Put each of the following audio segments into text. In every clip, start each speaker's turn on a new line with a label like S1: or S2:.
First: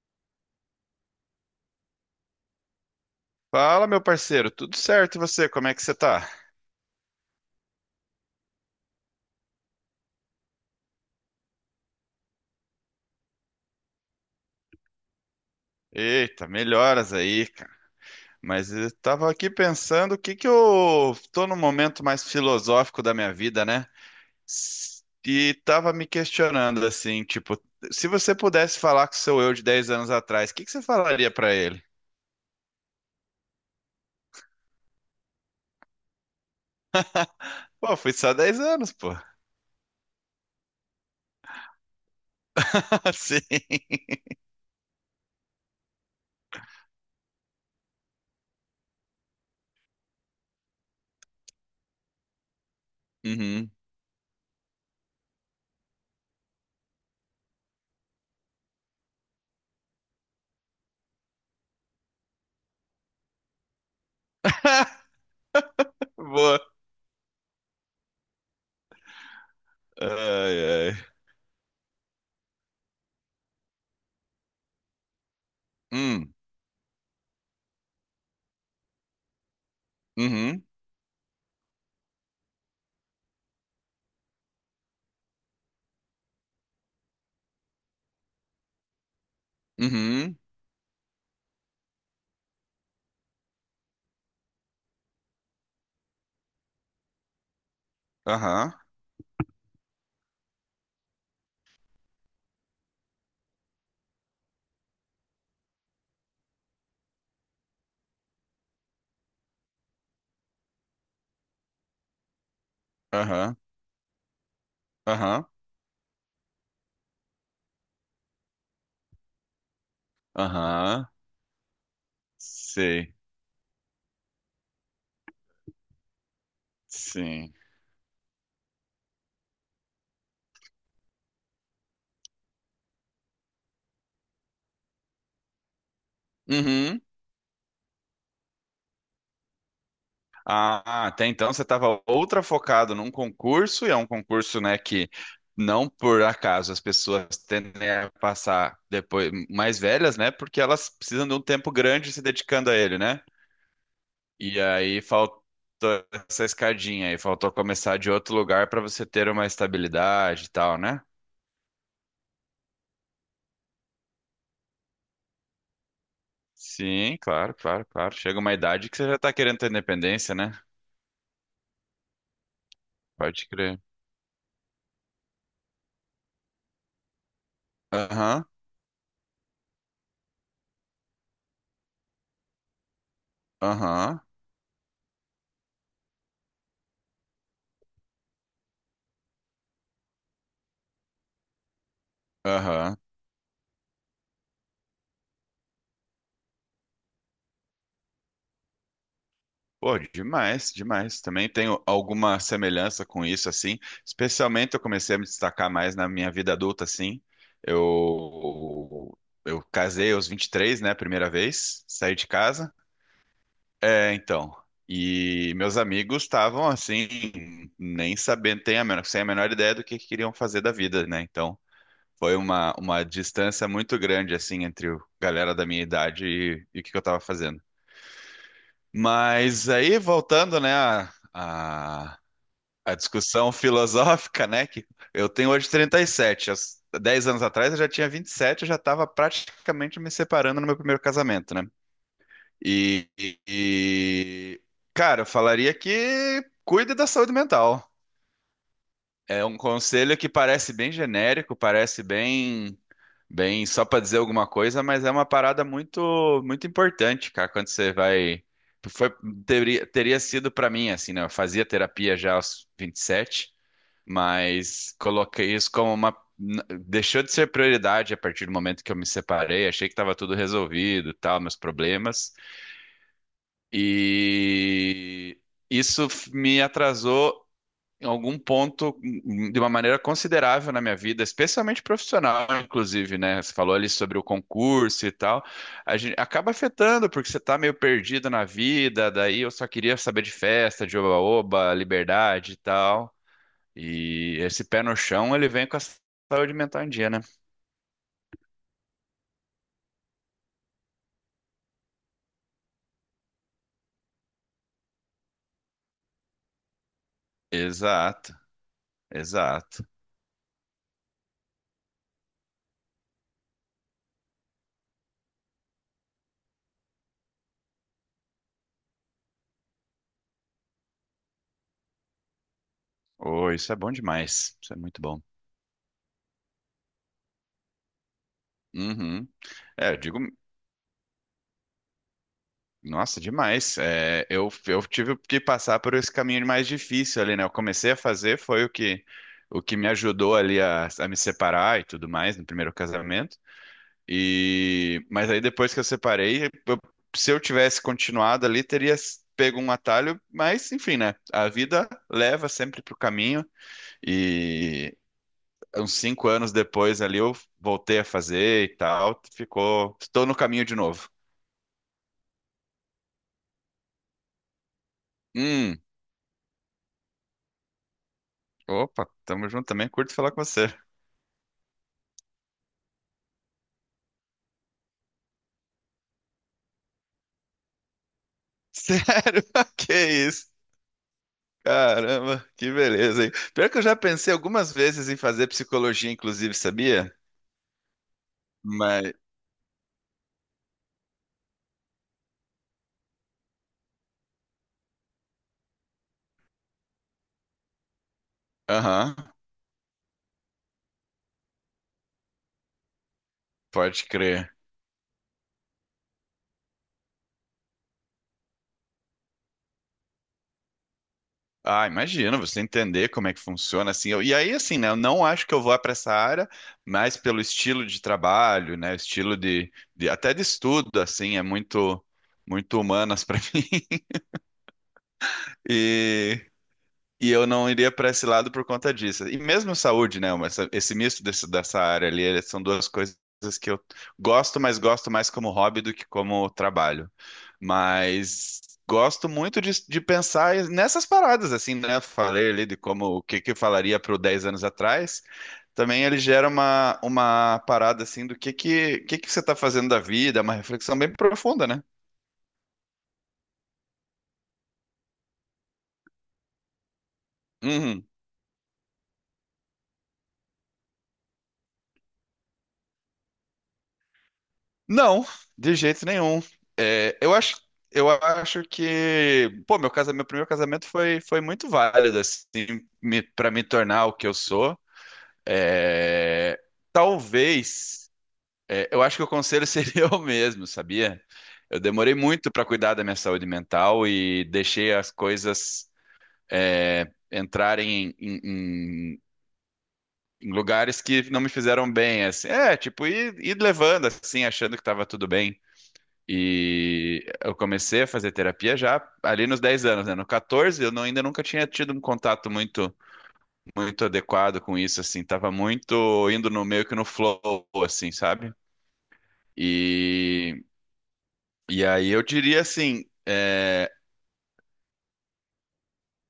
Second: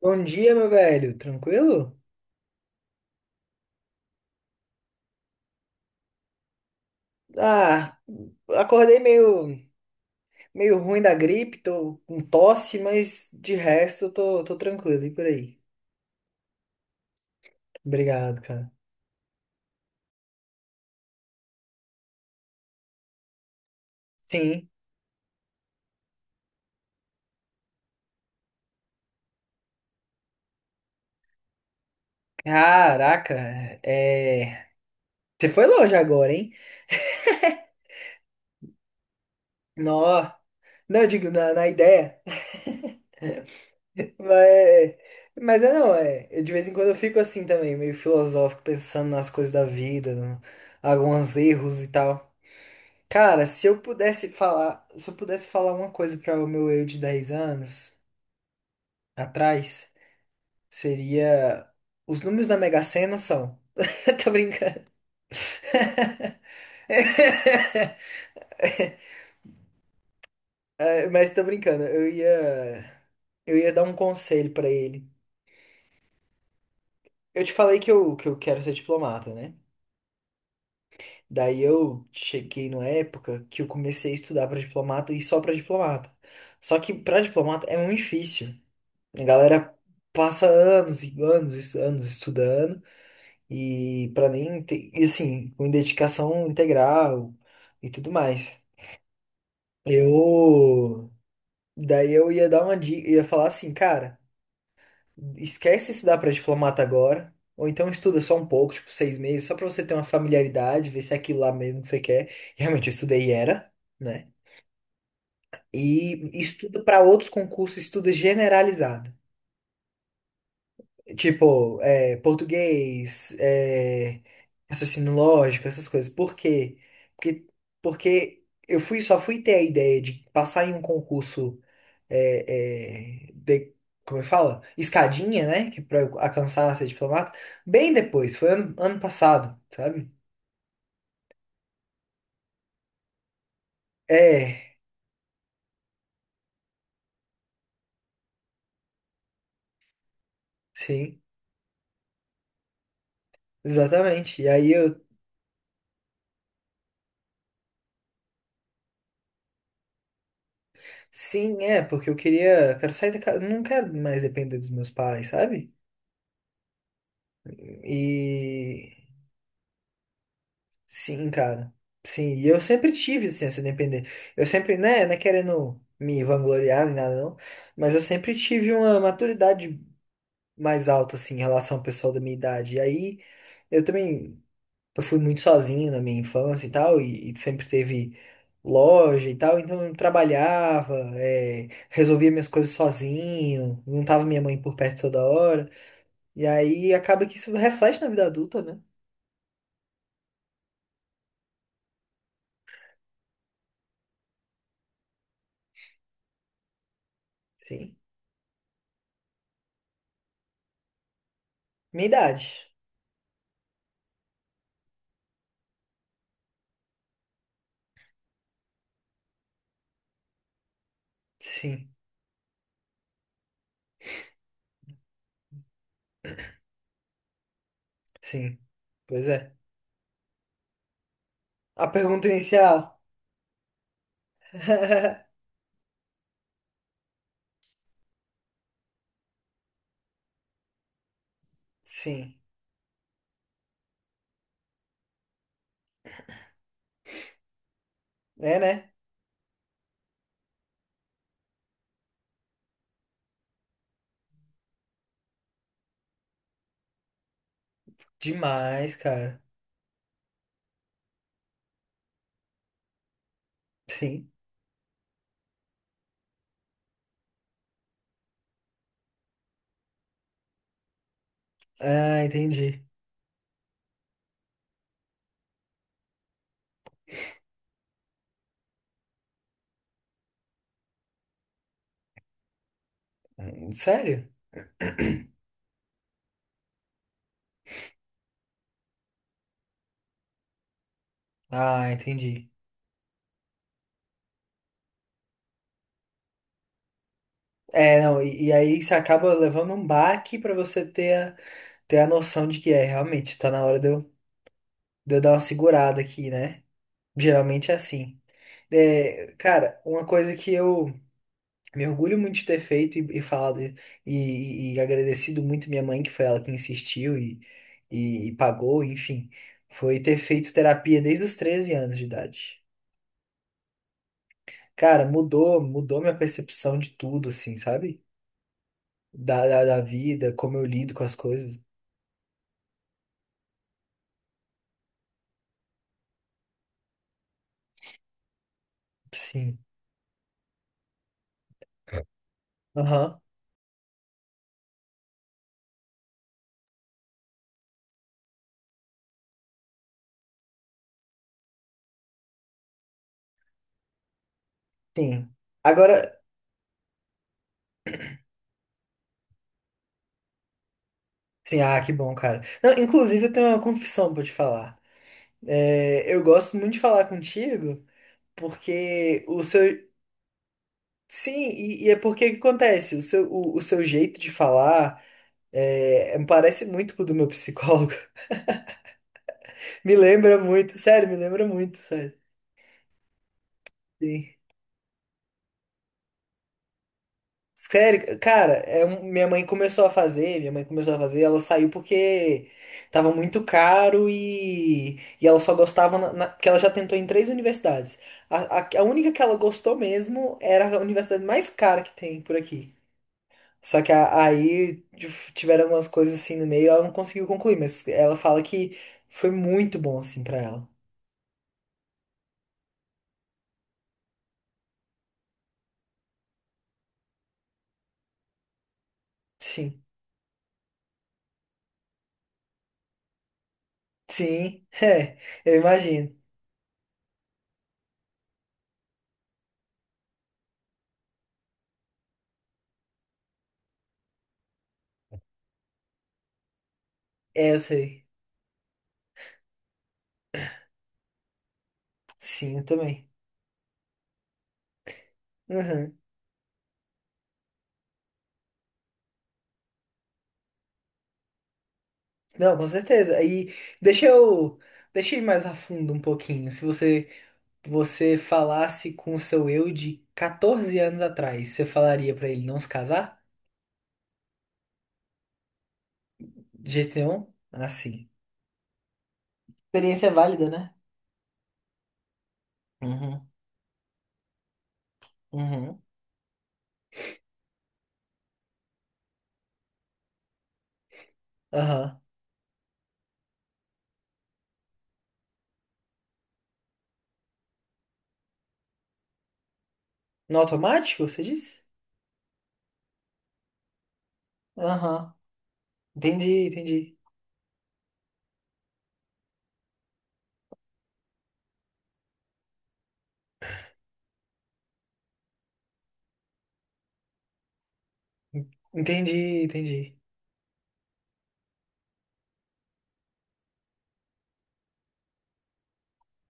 S1: Bom dia, meu velho. Tranquilo?
S2: Fala, meu parceiro, tudo certo e você? Como é que você tá?
S1: Ah, acordei meio ruim da gripe, tô com tosse, mas de resto eu tô tranquilo. E por aí?
S2: Eita, melhoras aí, cara.
S1: Obrigado, cara.
S2: Mas eu tava aqui pensando o que que eu tô num momento mais filosófico da minha vida, né?
S1: Sim.
S2: E tava me questionando assim, tipo, se você pudesse falar com o seu eu de 10 anos atrás, o que que você falaria pra ele?
S1: Caraca, é... é, você foi longe agora, hein?
S2: Pô, fui só 10 anos, pô.
S1: Nó. Não, eu digo, na ideia.
S2: Sim.
S1: Mas, mas é não, é. De vez em quando eu fico assim também, meio filosófico, pensando nas coisas da vida, alguns erros e tal. Cara,
S2: Uhum.
S1: se eu pudesse falar uma coisa para o meu eu de 10 anos atrás, seria os números da Mega Sena são. Tô brincando.
S2: Boa. Ai, ai.
S1: Mas tô brincando. Eu ia dar um conselho pra ele.
S2: Hum,
S1: Eu te falei que eu quero ser diplomata, né?
S2: uhum,
S1: Daí eu cheguei numa época que eu comecei a estudar pra diplomata e só pra diplomata. Só que pra diplomata é muito difícil. A galera
S2: uhum,
S1: passa anos e anos, e anos estudando e para nem ter, e assim, com dedicação integral e tudo mais.
S2: aham,
S1: Eu daí eu ia dar uma dica, ia falar assim, cara, esquece estudar para diplomata agora, ou então estuda só um pouco, tipo 6 meses, só para você ter uma familiaridade, ver se é aquilo lá mesmo que você quer. E realmente eu estudei e
S2: aham,
S1: era, né?
S2: aham,
S1: E estuda para outros concursos, estuda generalizado.
S2: aham,
S1: Tipo, é,
S2: sei.
S1: português, é, raciocínio lógico, essas coisas. Por quê? Porque,
S2: Sim.
S1: porque eu fui, só fui ter a ideia de passar em um concurso, de, como eu falo? Escadinha, né? Que pra eu alcançar a ser
S2: Uhum.
S1: diplomata, bem depois, foi ano passado, sabe?
S2: Ah, até então você estava outra focado num concurso, e é um concurso,
S1: É,
S2: né, que não por acaso as pessoas tendem a passar depois mais velhas, né, porque elas
S1: sim,
S2: precisam de um tempo grande se dedicando a ele, né?
S1: exatamente. E
S2: E
S1: aí eu,
S2: aí faltou essa escadinha aí, faltou começar de outro lugar para você ter uma estabilidade e tal, né?
S1: sim, é, porque eu queria, quero sair da casa, não quero mais depender dos meus pais, sabe?
S2: Sim, claro, claro, claro. Chega uma idade que
S1: E.
S2: você já tá querendo ter independência, né?
S1: Sim, cara. Sim, e eu sempre tive assim,
S2: Pode
S1: essa
S2: crer.
S1: independência. Eu sempre, né, não é querendo me vangloriar nem nada, não, mas eu sempre
S2: Aham,
S1: tive uma maturidade mais alta, assim, em relação ao pessoal da minha idade. E aí, eu
S2: aham,
S1: também, eu fui muito sozinho na minha infância e tal, e sempre teve loja e tal, então eu trabalhava, é, resolvia minhas coisas
S2: aham.
S1: sozinho, não tava minha mãe por perto toda hora. E aí, acaba que isso reflete na vida adulta, né?
S2: Pô, demais, demais. Também tenho alguma semelhança com isso, assim. Especialmente eu comecei a me destacar mais na minha vida adulta, assim.
S1: Sim.
S2: Eu, eu casei aos 23, né? Primeira vez,
S1: Minha
S2: saí de
S1: idade.
S2: casa. É, então. E meus amigos estavam, assim, nem sabendo, sem a menor ideia do que queriam fazer da vida, né? Então,
S1: Sim.
S2: foi uma distância muito grande, assim, entre a galera da minha idade e o que que eu tava fazendo.
S1: Sim, pois é.
S2: Mas aí, voltando, né, a,
S1: A
S2: a,
S1: pergunta inicial.
S2: a discussão filosófica, né, que eu tenho hoje 37. Há 10 anos atrás eu já tinha 27, eu já estava praticamente me separando no meu primeiro casamento, né?
S1: Sim.
S2: E, cara, eu falaria que cuide da saúde mental.
S1: É, né?
S2: É um conselho que parece bem genérico, parece bem. Bem, só para dizer alguma coisa, mas é uma parada muito muito importante, cara, quando você vai
S1: Demais,
S2: foi
S1: cara.
S2: teria sido para mim assim, né? Eu fazia terapia já aos 27,
S1: Sim.
S2: mas coloquei isso como deixou de ser prioridade a partir do momento que eu me separei, achei que estava tudo resolvido, tal, meus
S1: Ah,
S2: problemas.
S1: entendi.
S2: E isso me atrasou em algum ponto de uma maneira considerável na minha vida, especialmente profissional, inclusive, né? Você falou ali sobre o
S1: Sério?
S2: concurso e tal. A gente acaba afetando, porque você tá meio perdido na vida, daí eu só queria saber de festa, de oba-oba,
S1: Ah, entendi.
S2: liberdade e tal. E esse pé no chão, ele vem com a saúde mental em dia, né?
S1: É, não, e aí você acaba levando um baque pra você ter ter a noção de que é, realmente, tá na hora de eu dar uma segurada aqui, né? Geralmente é assim.
S2: Exato,
S1: É, cara,
S2: exato.
S1: uma coisa que eu. Me orgulho muito de ter feito e falado e, e agradecido muito minha mãe, que foi ela que insistiu e pagou, enfim. Foi ter feito terapia desde os 13 anos de idade.
S2: Oh, isso é bom demais. Isso é muito
S1: Cara,
S2: bom.
S1: mudou minha percepção de tudo, assim, sabe?
S2: Uhum.
S1: Da
S2: É, eu digo,
S1: vida, como eu lido com as coisas.
S2: nossa, demais. É, eu tive que passar por esse caminho mais difícil ali, né? Eu comecei a fazer, foi o que,
S1: Sim.
S2: o que me ajudou ali a me separar e tudo mais no primeiro
S1: Aham,
S2: casamento. E, mas aí depois que eu separei, eu- se eu tivesse continuado ali, teria pego um atalho, mas enfim, né? A vida leva sempre pro caminho. E
S1: sim.
S2: uns
S1: Agora,
S2: 5 anos depois ali eu voltei a fazer e tal. Ficou. Estou no caminho de novo.
S1: sim, ah, que bom, cara. Não, inclusive, eu tenho uma confissão pra te falar.
S2: Hum.
S1: É, eu gosto muito de falar contigo.
S2: Opa,
S1: Porque o
S2: tamo junto também.
S1: seu,
S2: Curto falar com você.
S1: sim, e é porque o que acontece? O seu jeito de falar é, parece muito com o do meu psicólogo.
S2: Sério?
S1: Me
S2: Que
S1: lembra
S2: isso?
S1: muito, sério, me lembra muito, sério.
S2: Caramba, que beleza, hein? Pior que eu já
S1: Sim.
S2: pensei algumas vezes em fazer psicologia, inclusive, sabia?
S1: Sério, cara,
S2: Mas,
S1: minha mãe começou a fazer, minha mãe começou a fazer, ela saiu porque tava muito caro e ela só gostava, porque ela já tentou em três universidades. A única
S2: aham,
S1: que ela gostou mesmo era a universidade mais cara que tem por aqui. Só que
S2: pode crer.
S1: tiveram algumas coisas assim no meio, ela não conseguiu concluir, mas ela fala que foi muito bom assim pra ela.
S2: Ah, imagina, você entender como é que funciona assim. E aí, assim, né? Eu não acho que eu vou para essa área, mas pelo estilo de trabalho, né? Estilo de,
S1: Sim.
S2: de até de estudo, assim, é muito, muito humanas para mim.
S1: Sim, é, eu imagino.
S2: E E eu não iria para esse lado por conta disso. E mesmo saúde, né? Esse misto dessa área ali, eles são duas coisas que eu gosto, mas gosto mais como hobby do que como trabalho.
S1: É, eu sei.
S2: Mas gosto muito de pensar nessas paradas, assim, né? Falei
S1: Sim, eu
S2: ali de como
S1: também.
S2: o que que eu falaria para 10 anos atrás.
S1: Uhum.
S2: Também ele gera uma parada assim do que que você está fazendo da vida, uma reflexão bem profunda, né?
S1: Não, com certeza. Aí deixa eu, deixa eu ir mais a fundo um pouquinho. Se você
S2: Uhum.
S1: você falasse com o seu eu de 14 anos atrás, você falaria pra ele não se casar?
S2: Não, de jeito nenhum.
S1: De jeito
S2: É,
S1: nenhum?
S2: eu acho,
S1: Assim.
S2: eu acho que, pô,
S1: Experiência
S2: meu primeiro
S1: válida, né?
S2: casamento foi muito válido, assim, me,
S1: Uhum.
S2: para me tornar o que eu sou.
S1: Uhum.
S2: É, talvez, é, eu acho que o conselho seria o mesmo, sabia? Eu
S1: Aham.
S2: demorei muito para cuidar da minha saúde mental e deixei as coisas, é, entrarem em, em-
S1: No
S2: em lugares
S1: automático, você
S2: que não me
S1: disse?
S2: fizeram bem, assim. É, tipo, ir levando, assim, achando que estava
S1: Aham.
S2: tudo bem.
S1: Entendi, entendi.
S2: E eu comecei a fazer terapia já ali nos 10 anos, né? No 14, eu não- ainda nunca tinha tido um contato muito muito adequado com isso, assim. Tava muito indo no meio que no flow, assim, sabe?
S1: Entendi, entendi.
S2: E, e aí eu diria assim, é,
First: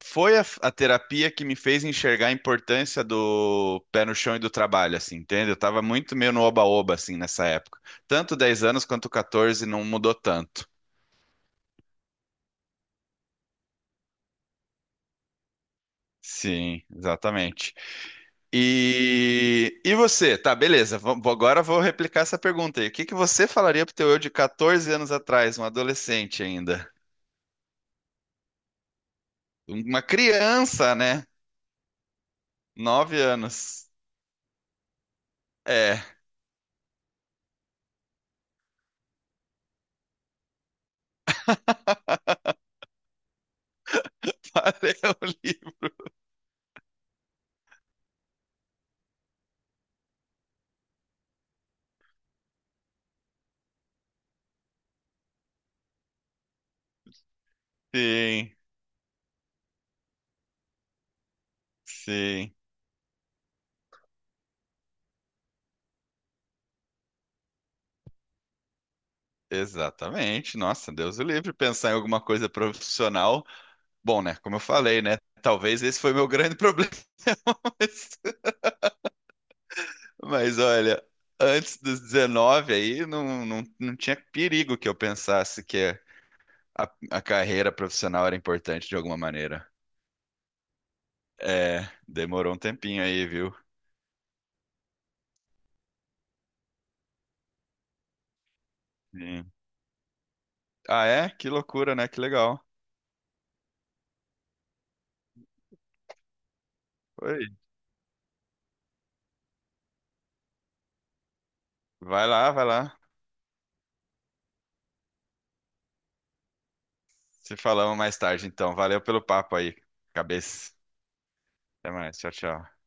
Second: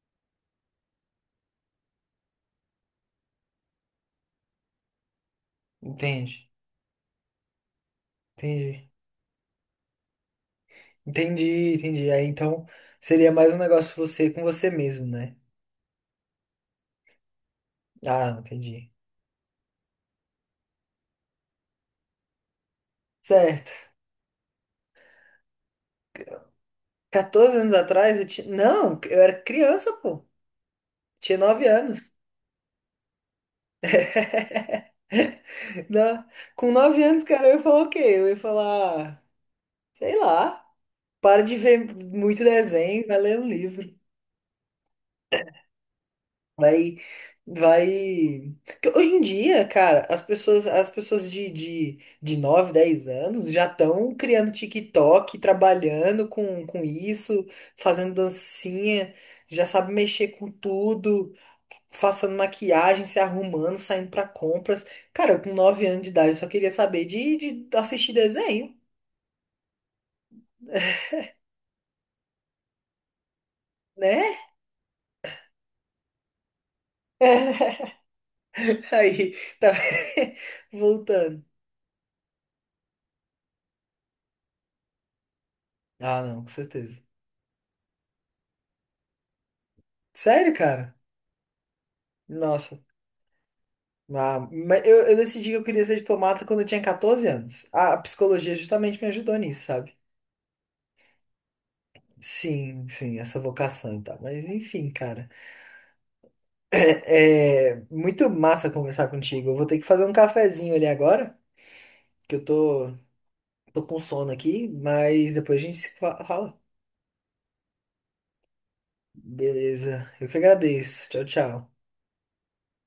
S2: foi a terapia que me fez enxergar a importância do pé no chão e do trabalho, assim, entende? Eu tava muito meio no
S1: Entendi,
S2: oba-oba, assim, nessa época. Tanto 10 anos
S1: entendi.
S2: quanto 14 não mudou tanto.
S1: Entendi, entendi. Aí então seria mais um negócio você com você mesmo, né?
S2: Sim, exatamente.
S1: Ah, entendi.
S2: E você? Tá, beleza. Agora vou replicar essa pergunta aí. O que que você falaria
S1: Certo.
S2: pro teu eu de 14 anos atrás, um adolescente ainda?
S1: Quatorze anos atrás eu tinha. Não, eu era criança,
S2: Uma
S1: pô.
S2: criança, né?
S1: Tinha 9 anos.
S2: 9 anos. É,
S1: Na- Com 9 anos, cara, eu ia falar o quê? Eu ia falar, sei lá, para de ver muito desenho, vai ler um livro.
S2: valeu, livre.
S1: Vai, vai. Porque hoje em dia, cara, as pessoas de 9, 10 anos já estão criando TikTok, trabalhando com isso, fazendo
S2: Sim,
S1: dancinha, já sabe mexer com tudo, passando
S2: sim,
S1: maquiagem, se arrumando, saindo pra compras. Cara, eu com 9 anos de idade só queria saber de assistir desenho,
S2: exatamente. Nossa, Deus o livre pensar em alguma coisa profissional. Bom,
S1: né?
S2: né? Como eu falei, né? Talvez esse foi meu grande problema.
S1: Aí, tá
S2: Mas olha,
S1: voltando.
S2: antes dos 19 aí, não, não, não tinha perigo que eu pensasse que
S1: Ah, não, com
S2: a,
S1: certeza.
S2: a carreira profissional era importante de alguma maneira.
S1: Sério, cara?
S2: É, demorou um
S1: Nossa.
S2: tempinho aí, viu?
S1: Ah, mas eu decidi que eu queria ser diplomata quando eu tinha 14 anos. A psicologia justamente me ajudou
S2: Sim.
S1: nisso, sabe?
S2: Ah, é? Que loucura, né? Que legal.
S1: Sim, sim, essa vocação e tal. Mas enfim, cara.
S2: Oi.
S1: É, é muito massa conversar contigo. Eu vou ter que fazer um cafezinho ali agora,
S2: Vai
S1: que eu
S2: lá, vai
S1: tô,
S2: lá.
S1: tô com sono aqui, mas depois a gente se fala.
S2: Se falamos mais tarde, então. Valeu pelo papo aí,
S1: Beleza. Eu que
S2: cabeça.
S1: agradeço. Tchau, tchau.
S2: Até mais. Tchau, tchau.